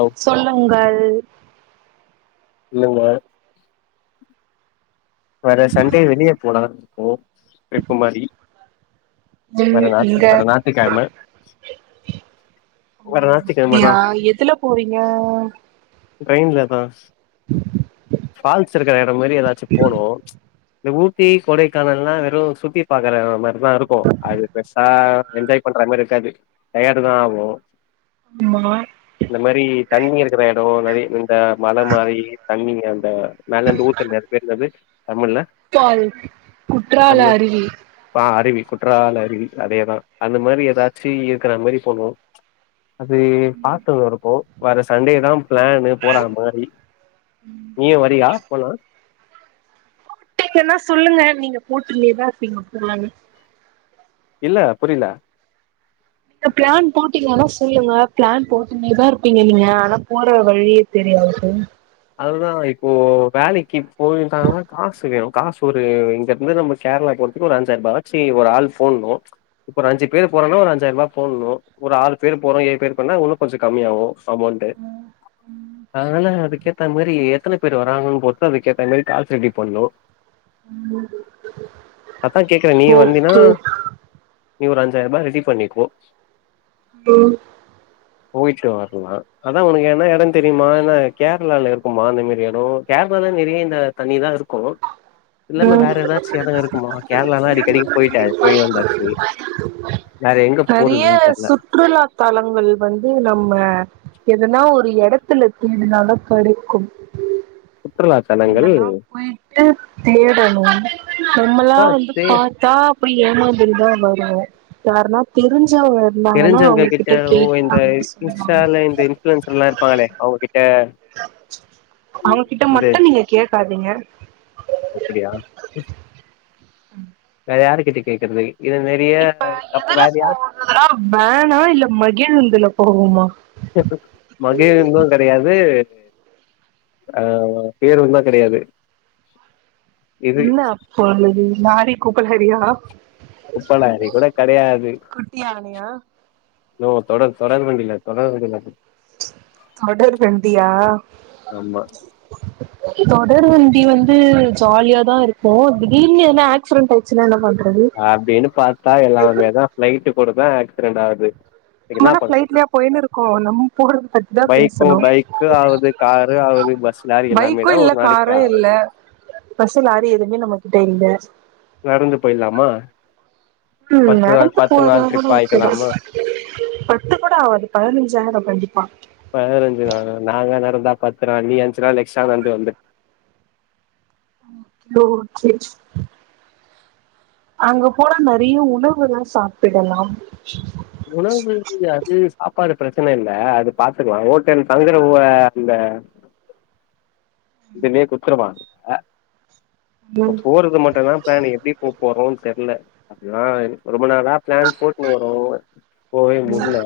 ஆ சொல்லுங்கள் து இல்லங்மா வற சண்டே வெளிய போலா ஒ ம் வர ஞாத்தி இங்க வர ஞாத்திக்கெழம வர ஞாத்திக்கெழம தா அப்புடியா எதுல போவீங்க ட்ரெயின்ல தா பால்ஸ் வச்சிருக்கிற எடோ மாரி எதாச்சு போனோ ச்ச் இந்த ஊட்டி கொடைக்கானல் ல்லா வெறு சுத்தி பாக்கற மாரி தா இருக்கு அது பெர்சா என்ஜாய் பண்ற மார் இருக்காது டயடு தா ஆவு ஆமா இந்த மாரி தண்ணி இருக்கிற எடோ நெறைய இந்த மல மாரி தண்ணி அந்த மேலெந்து ஊத்துமே திக் ஃபால் குற்றால தமிழ் அருவி ஆ அருவி குற்றால அருவி அதேதா அந்த மாரி எதாச்சி இருக்குற மாரி போனோ ச்ச் அது பாத்துன் இருக்கோ வர சண்டே தா பிளான்னு போற மாரி நீயு வரியா போலா ட்டாச்சுனா தா சொல்லுங்க நீங்க போட்டுனேதா இருப்பீங்கோ [unintelligible] இல்ல புரில நீங்க ப்ளான் போட்டீங்கன்னா சொல்லுங்க ப்ளான் போட்டுன்னேதா இருப்பீங்க நீங்க ஆனா போற வழியே தெரியாது [unintelligible] அதுதா இப்போ வேலைக்கி போயிருங்கன்னா காசு வேணு காசு ஒரு இங்கருந்து நம்ம கேரளா போறத்துக்கு ஒரு அஞ்சாயிர ரூபாவாச்சு ஒரு ஆள் போட்ணு இப்ப ஒரு அஞ்சு பேர் போறோன்னா ஒரு அஞ்சாயிர ரூபா போட்ணு ஒரு ஆறு பேரு போறோ ஏழு பேர் போறோன்னா இன்னு கொஞ்சோ கம்மியாவு அமௌண்ட்டு அதனால அதுக்கே ஏத்தாமாரி எத்தன பேரு வராங்கன்னு பொறுத்து அதுக்கேத்த மாரி காஸ் ரெடி பண்ணனு அதா கேக்குறே நீயு வந்தினா ஓகே நீ ஒரு அஞ்சாயிரம் ரூபா ரெடி பண்ணிக்கோ ம் போயிட்டு வரலா அதா உனக்கு என்ன எட தெரியுமா ஏனா கேர் கேரளால இருக்குமா இந்த மாரி எடோ கேரளால நெறைய இந்த தண்ணி தா இருக்கு ம் ஆமா கேரளாலா அடிக்கடிக்கு போயிட்டே போயி வந்தாச்சு வேற எங்க நெறைய போறதுன்னு தெர்ல சுற்றுலா தலங்கள் வந்து நம்ம எதனா ஒரு எடத்துல தேடுனாதா கெடைக்கு சுற்றுலா தலங்கள் இல்லனா போயிட்டு தேடணு நம்மளா ஆ வந்து தெ பாத்தா [unintelligible] ஏனோங்குறது தா வரு யாரன்னா தெரிஞ் தெரிஞ்சவங்கக்கிட்ட ஓ இந்த வந்து சொல்லுவாங்க இன்ஸ்டால இந்த இன்ஃபளுன்சர்லா இருப்பாங்களே அவங்ககிட்ட அவங்ககிட்ட இந்த மட்டு நீங்க கேட்காதீங்க அப்டியா உம் இப்ப யாருக்கிட்ட கேக்கறது வேனா இல்ல மகிழுந்துல போவோமா மகிழுந்து கெடையாது ஆ பேருந்து கெடையாது இது என்ன அப்ப அல்லது லாரி குப்ப லாரியவா குப்ப லாரி கூட கெடையாது குட்டி யானையா போவ தொடங் தொடர் வண்டியில தொடர் வண்டியில [unintelligible] தொடர் வண்டியா ஆமா தொடர் வண்டி வந்து ஜாலியா தா இருக்கு திடிர்னு எதனா ஆக்சிடென்ட் ஆயிட்ச்சின்னா என்ன பண் அப்டின்னு பாத்தா எல்லாமே தா ப்ளைட்டு போறப்ப ஆக்சிடென்ட் ஆகுது இதுக்கு நம்ம என்ன என்னா பண்ண ப்ளைட்லய போயின்னு இருக்கோ நம்ம போறது பத்திதா பைக்கும் பேசணு பைக்கு ஆகுது காரு ஆகுது பஸ் லாரி எல்லாமே பைக்கு தான் இல்ல ஒரு நாளைக்கு காரு இல்ல ஆகுது பஸ் லாரி எதுவுமே நம்ம கிட்ட இல்ல நடந்து போயிர்லாமா ம் நடந்து போறதா இருந்தாலு ஓகேதா ஆயிக்கலாமா பத்து கூட ஆவாது பதினைஞ்சாயிடு கண்டிப்பா பதினைஞ்சு நாலும் நாங்க நா கத்துறே நீ அஞ்சு நாள் எக்ஸ்ட்ரா நடந்து வந்த நோ சேன்ஜ் அங்க போல நெறைய உணவுகள் சாப்பிடலாம் உணவு அது சாப்பாடு பிரச்சன இல் அது பாத்துக்கலா ஓட்டல் தங்கற அந்தஅந்த இதுமே குற்றமா ஆ ப்ப ம் போறது மட்டோ தா பிளானு எப்டி போ போறோ தெர்யல அதுதா எனக்கோ ரொம்ப நாளா பிளான் போட்டுனு வரோ போவே முடியல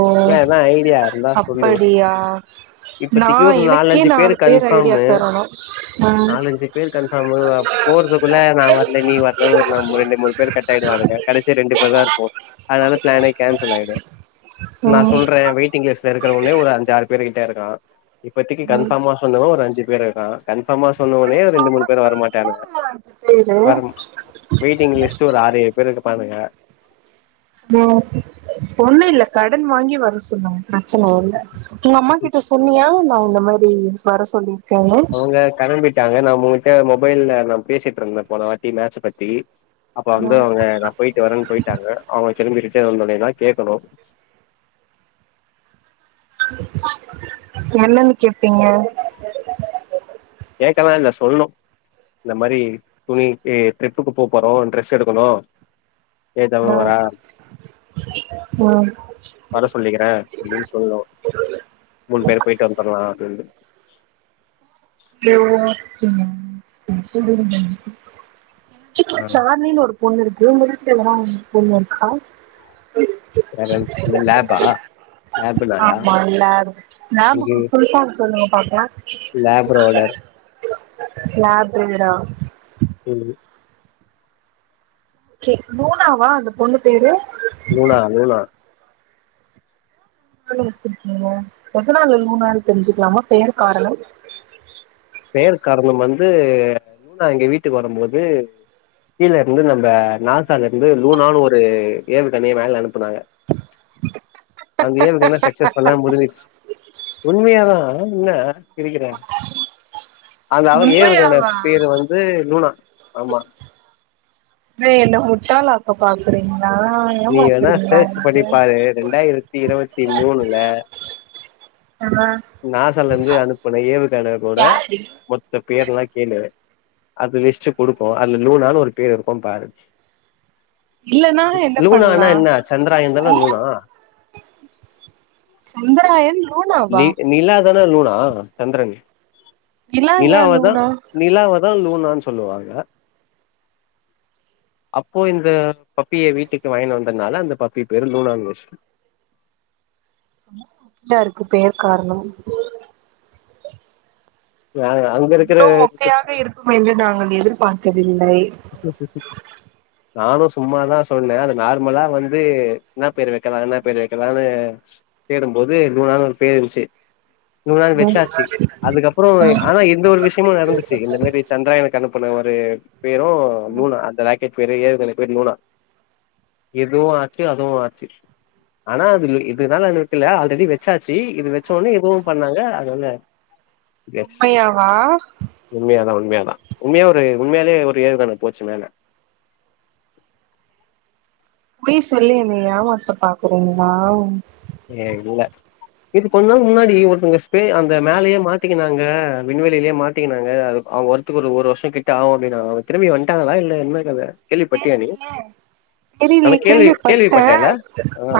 ஓ ஏத ஐடியா இருந்தா சொல்லு அப்படியா நா இப்பத்திக்கு ஒரு எனக்கே நாலஞ்சு பேரு நாலு பேர் ஐடியா கன்பார்மு தரணு ம் நாலஞ்சு பேர் கன்பார்மு போறதுக்குள்ள நா வரல நீ வரலன்னு ஒரு ரெண்டு மூணு பேரு கட் போய்டுவானுங்க கடைசியா ரெண்டு பேர் தா இருப்போ அதனால பிளனே கேன்சல் ஆயிடோ நான் ம் சொல்றே வெயிட்டிங் லிஸ்ட்ல இருக்குறவனே ஒரு அஞ்சறு பேரு டே இருக்கா இப்பத்தி கன்ஃபார்மா சொல்லனும்னா ஒரு அஞ்சு பேர் இருக்கா கன்ஃபார்மா சொன்ன ஒன்னேயே ரெண்டு கன்ஃபார்மா மூணு பேரு வரமாட்டனுங்க சொன்னது அஞ்சு பேரு வர வெயிட்டிங் லிஸ்ட்டு ஒரு ஆறு ஏழு பேரு இருப்பானுங்க மோ ஒன்னு இல்ல கடன் வாங்கி வர சொல்லுங்க பிரச்சன இல்ல உங்க அம்மா கிட்ட சொன்னியா ஆஹ் இந்த மாரி வர சொல்லி அவுங்க கெளம்பிட்டாங்க நம்ம கிட்ட மொபைல்ல நா பேசிட்டு இருந்தே போன வாட்டி மேட்ச பத்தி அப்ப வந்து ம் அவுங்க நா போயிட்டு வரேன்னு போயிட்டாங்க அவுங்க கிளம்பிரு டே வந்தோன்னே தா கேக்கனு என்னன்னு கேப்பீங்க கேக்கல்லா இல்ல சொல்னோ இந்த மாரி துணிக்கி ட்ரிப்புக்கு போபோறோ ட்ரெஸ் எடுக்கனும் ஏத் அவே வரா ம் வர சொல்லிக்கிறே அப்டினு சொல்லனு மூணு பேரு போய்ட்டு வந்துரலா அப்டின்டு [inaudible] ஆ. சாம்லின்னு ஒரு பொண்ணு இருக்கு உங்க வீட்ல எதனா பொண்ணு இருக்கா வேற இந்த லேபா? லேப் நாயா? ஆமா எல்லாருக்கு எங்க லேபுக்கு ஃபுல் ஃபாம் சொல்லுங்க பாக்கலா ப்ரோனர் லேபு ப்ரீட்டா என்னது கே லூனாவா அந்த பொண்ணு பேரு லூனா லூனா. லூனான்னு வெச்சிருக்கீங்க எதனால லூனான்னு தெரிஞ்சுக்கலாமா பேர் காரணம் பேர் காரணம் வந்து லூனா எங்க வீட்டுக்கு வரும் போது கீழ இருந்து நம்ப நாசால இருந்து லூனான்னு ஒரு ஏவுகணைய மேல அனுப்புனாங்க அந்த ஏவுகணை சக்சஸ் ஃபுல்லா முடிஞ்சிருச்சி உண்மையாதா என்ன சிரிக்கிறே அது அவ ஏவு கண உண்மையாவா பேரு வந்து லூனா ஆமா வே என்ன முட்டாளாக்க பாக்குறீங்க நீ வேனா சேர்ச் பண்ணிப்பாரு ரெண்டாயிரத்தி இருபத்தி மூணுல ஆமா நாசால இருந்து அனுப்புன ஏவுகண கூட யாரடி மொத்த பேர்லா கேளு அது லிஸ்ட்டு குடுக்கோ அதுல லூனானு ஒரு பேர் இருக்கோ பாரு இல்லனா என்ன லூனானா பண்லா என்ன சந்திராயந்தான லூனா சந்திராயன் நி லூனாவா நிலா தான லூனா சந்திரன் நிலா ஏ நிலாவதா லூனா நிலாவதா லூணா னு சொல்லுவாங்க அப்பொ இந்த பப்பிய வீட்டுக்கு வாயினு வந்தனால அந்த பப்பி பேரு லூனாங்கோஷ் தா இருக்கு பேர் காரணம் அங்க இருக்கிற இவ்ளொ மொக்கையாக இருக்கும் என்று நாங்கள் எதிர் பார்க்கவில் [inaudible] நானு சும்மாதா சொன்னே அது நார்மலா வந்து என்ன பேர் வைக்கலா என்ன பேர் வைக்கலானு தேடும்போது நூணானு ஒரு பேர் இன்ச்சு நூனான் வச்சாச்சி அதுக்கப்புறோ ஆனா இந்த ஒரு விஷ்யமு நடந்துச்சி இந்த மாரி சந்திராயனுக் அனுப்புனவ [unintelligible] பேரு லூனா அந்தலை கெப்பேரு ஏவுகணை பேரு லூனா இதுவு ஆச்சு அதுவு ஆச்சு ஆனா அது இதுனாலன் வக்கில ஆல்ரெடி வச்சாச்சி இது வச்சோன இதுவும் பண்ணாங்க அதுனால எஸ் உண்மையாவா உண்மாயாதா உண்மாயாதா உண்மயா ஒரு உண்மயாலே ஒர் ஏவுகண போச்சு மேல பொய் சொல்லி என்ன ஏமாத்த பாக்குறீங்ளா ஏ இல்ல இது கொஞ் நாள் முன்னாடி ஒருத்தங்க ஸ்பே அந்த மேலயே மாட்டிக்கினாங்க விண்வெளிலே மாட்டிக்கினாங்க அது அவுங்க வருத்துக்கு ஒரு வருஷொ கிட்ட ஆவு அப்டினாங்க அவுங்க திரும்பி வந்ட்டாங்ளா இல்ல என்ன கத கேள்விப்பட்டியா நீ தெரிலியெ தெரிலெயே கேள்வி பட்ட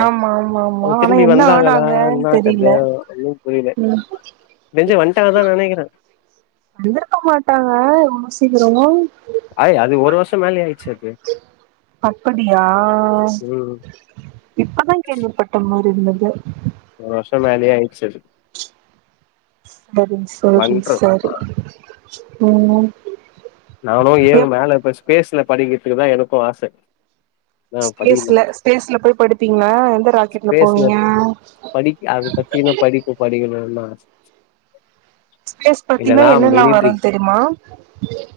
ஆமா ஆமா ஆம் அவுங்க திரும்பி வந்தாங்களா என்ன கத ஒன்னும் புரில ம் நெஞ்சு வன்ட்டாங்க தா நெனக்கிறே வந்துருக்க மாட்டாங்க இவ்ளோ சீக்கிரொ ஆய் அது ஒரு வருஷம் மேலயே ஆயிடுச்சு அது அப்படியா ம் இப்பதா கேள்விப்பட்ட ம இருந்தது ஒரு வர்ஷொ மேலயே ஆயிட்ச்சது சரி சரி சரி உம்ஹ் நானோ ஏவ் மேல இப்ப ஸ்பேஸ்ல படிக்கிற்துக்குதா எனக்கு ஆச ஆனா படிக்கல ஸ்பேஸ்ல ஸ்பேஸ்ல போய் படிப்பீங்க எந்த ராக்கெட்ல ஸ்பேஸ்ல போவீங்க படிக்க அத பத்தி இன்னு படிப்பு படிக்கணும்னு ஆச ஸ்பேஸ் பத்தினா இல்லன்னா என்னன்னா மிலிட்ரி வருன் தெரியுமா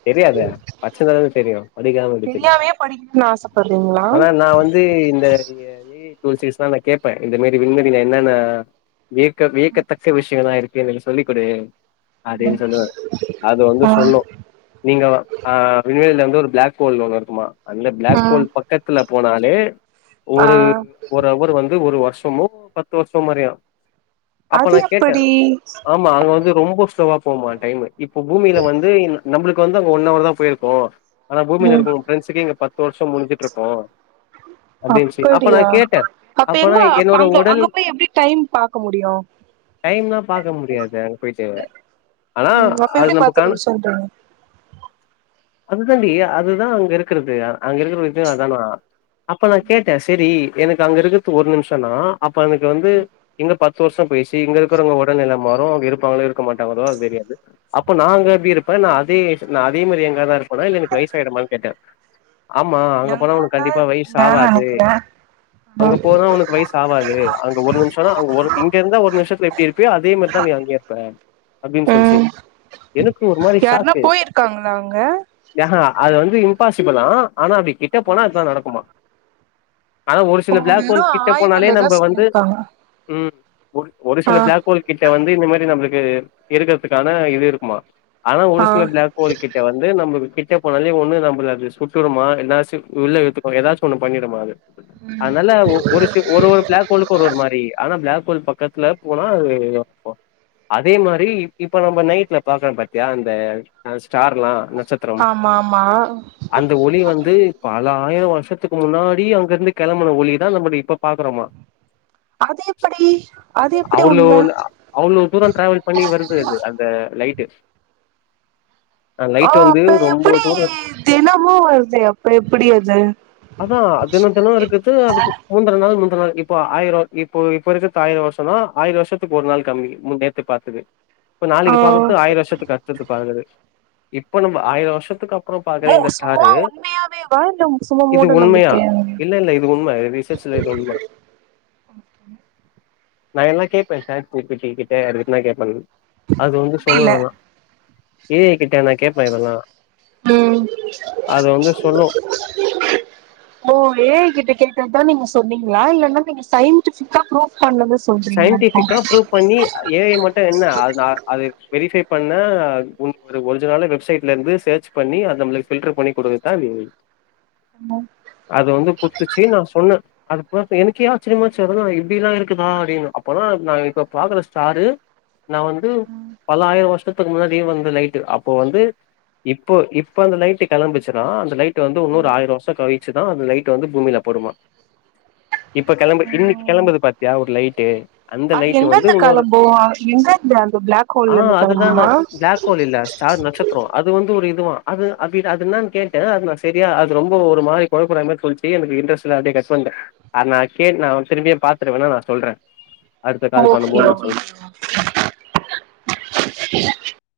தெரியாதே பட்சுருந்தாதானெ தெரியு படிக்காம எப்டி தெரியு தெரியாமயே படிக்கணும்னு ஆசப்படுறீங்களா ஆனா நா வந்து இந்த ய [unintelligible] நா கேப்ப இந்த மாரி விண்மதில என்னனா வியக்க வியக்கத்தக்க விஷ்யங்களா இருக் எனக்கு சொல்லி் குடு அடின் சொல்லுவே அது வந்து ஆ சொல்லு நீங்க ஆஹ் விண்வெளில வந்து ஒரு பிளாக் ஹோல் ஒண்ணு இருக்குமா அந்த ஆ பிளாக் ஹோல் பக்கத்துல போனாலே ஆ ஒரு ஒரு அவர் வந்து ஒரு வருஷமோ பத்து வருஷம் அறியா அப்ப அது நான் கேட்டேன் எப்படி ஆமா அங்க வந்து ரொம்ப ஸ்லோவா போமா டைமு இப்ப பூமில வந்து நம்மளுக்கு வந்து அங்க ஒன் அவர் தான் போயிருக்கு ஆனா பூமில ம் இருக்க ஃபிரண்ட்ஸ் க்கு இங்க பத்து வருஷம் முடிஞ்சுட்டு இருக்கோம் அப்படின்னுச்சி அப்ப அப்படியா நான் கேட்டேன் அப்ப அப்பனா எங்க என்னோட அங்க உடல் அங்க போய் எப்படி டைம் பாக்க முடியு டைம் தான் பாக்க முடியாது அங்க போயிட்டு ஆனா ம் அப்ப அது எப்படி நம்ப பத்து நிமிஷன்றீங்க அதுதாண்டி அதுதா அங்க இருக்கிறது அங்க இருக்கிற விதும் அதானா அப்ப நான் கேட்டேன் சரி எனக்கு அங்க இருக்கது ஒரு நிமிஷம்னா அப்ப எனக்கு வந்து இங்க பத்து வருஷம் போய்ச்சு இங்க இருக்கவங்க உடல் நில [unintelligible] அங்க இருபங்களோ இருக்க மாடங்களோ அது தெரியாது அப்ப நா அங்க எப்டி இருப்ப அப்ப நான் அதே நான் அதே மாரி எங்காதா இருப்பண இல்ல எனக்கு வயசாயுடுமா கேட்டேன் ஆமா அங்க போனா உனக்கு எங்கதா கண்டிப்பா வயசு இருப்பீங்கன்னு ஆவாது நெனைக்கிறே அங்க போனா உனக்கு வயசு ஆவாது அங்க ஒரு நிமிஷம்னா அங்க ஒரு இங்க இருந்தா ஒரு நிமிஷத்துல எப்படி இருப்போ அதே மாதிரிதான் நீ அங்க இருப்பே அப்படின்னு சொல்லிச்சு ம் எனக்கு ஒரு மாதிரி யாருன்னா சாக்கு போயிருக்காங்களா அங்க ஹ ஹ அது வந்து பாசிபிளா ஆனா அது கிட்ட போனா அதுதா நடக்குமா ஆனா ஒரு ஓ சில பிளாக் ஹோல் வெறு கிட்ட போனாலே ஆய்வுலதா நம்ம வந்து சொல்லிருக்காங்க ம் ஒரு ஆ சில ஜாக் ஹோல் கிட்ட வந்து இந்த மாதரி நம்மளுக்கு இருக்கிறதுக்கான இது இருக்குமா ஆனா ஆ ஒரிஜினல் பிளாக் ரோல் கிட்ட வந்து நமக்கு கிட்ட கேப்பாங்கள்ல ஒன்னு நம்பள அது சுட்டுடுமா எதாச்சு உள்ள இருக்க எதாச்சு ஒன்னு பண்ணிடுமா அது அதுனால ஒ ஒரு ஷூ ஒரு ஒரு பிளாக் ஹோலுக்கு ஒரு ஒரு மாரி ஆனா பிளாக் கின் பக்கத்துல போனா அது அஹ் அதே மாரி இப்ப நம்ப நைட்ல பாக்கலா பட் யார் அந்த ஃபஸ்ட் ஸ்டார்லா நச்சத்ரம் ஆமா ஆமா அந்த ஒளி வந்து பல பதுனேழு வர்ஷத்துக்கு முன்னாடி அங்கருந்து கெளம்புன ஒலிதா நம்பத இப்ப பாக்குறமா அது எப்படி அது எப்படி உண்ம அவ்ளோலா அவ்ளோ தூர ட்ராவல் பண்ணி வருது அது அந்த லைட்டு அந்த லைட் ஆஹ் வந்து அப்ப ரொம்ப எப்பிடி தூரோ தினமு வருது அப்ற எப்பிடி அது அதா தினோ இப்ப ஆயிரோ இப்போ இப்ப இருக்க காலேல வர்ஷானா ஆயிர வர்ஷத்துக்கு ஒரு நாள் கம்மி முன் நேத்து பாத்தது இப்ப நாளைக்கு ஆ பாக்கற்து ஆயிர வர்ஷத்துக்கா ஈ சி பழகவே இப்ப வந்து ஆயிர வர்ஷத்துக்கு அப் ப்ற பாக்கவே மு சும்மா இன்ட்ரெஸ்ட்டாரு உண்மையாவேவா இல்ல சும்மா இது மூட உண்மையா நம்பிக்கையா இல்ல இல்ல இது உண்ம ரிசப்ஷன்ல இது இல்ல நா எல்லா கேப்பே ஷேட் ஜி பி டி க்கிட்ட ரிப்ளே கேப்பேங்க அது வந்து சொல்லு எல்லா ஏ ஐ கிட் உம் அது வந்து சொல்லு ஓ ஏ ஐ கிட்டக் கே க்றதானுங்க சொன்னீங்ளா இல்லனா நீங்க சயின்டிஃபிக்கா ப்ரூஃப் சயின்டிஃபிக்கா ப்ரூவ் பண்ணி அ ஏ ஐ மட்டு என்ன அது நா அது வெரிஃபை பண்ணா ஒரு அது கொஞ்ச நாளாக வெப்சைட்ல இருந்து சர்ச் பண்ணி அத நம்மளுக்கு ஃபில்ட்ரு பண்ணி குடுக்கர்தா ஏ ஐ அது வந்து குட்த்துச்சு நா சொன்னே அதுப் போட்டு எனக்கே ஆச்ரியமாச்சு என்னனா இப்டிலா இருக்குது அப்டினு அப்பதா நாங்க இப்ப பாக்குற ஸ்டாரு நா வந்து பல்லாயிர வர்ஷ் ஷத்துக்கு முன்னாடியே வந்த லைட்டு அப்போ வந்து இப்போ இப்ப அந்த லைட்டு கெளம்புச்சுனா அந்த லைட் வந்து இன்னொரு ஆயிர வர்ஷ கழிச்சுதா அந்த லைட் வந்து பூமில படுமா இப்ப கெளம்ப இன்னைக்கு கெளம்புது பார் யா ஒரு லைட்டு அது எங்கங்க உன்னொரு கெளம்பு ஆஹ் எங்கந்த அந்த பிளாக் ஆ ஹோல்ல இருந்து கெளம்புமா த்ரோ அது வந்து ஒரு இதுவா அது அஹ்கைன் அது என்னான் கேட்டே அது நா செரியா அது ரொம்ப ஒரு மாரி கொழப்புர மாரிருன்ச்சு எனக்கு இன்ட்ரெஸ்ட் இல்ல அப்டினே சொல்டே அன் அக்கைன் நா திரும்பி பாக் என்ன வேணா நா சொல்றே அடுத்த கால் ஓகே பண்ணும்போது நா சொல்றே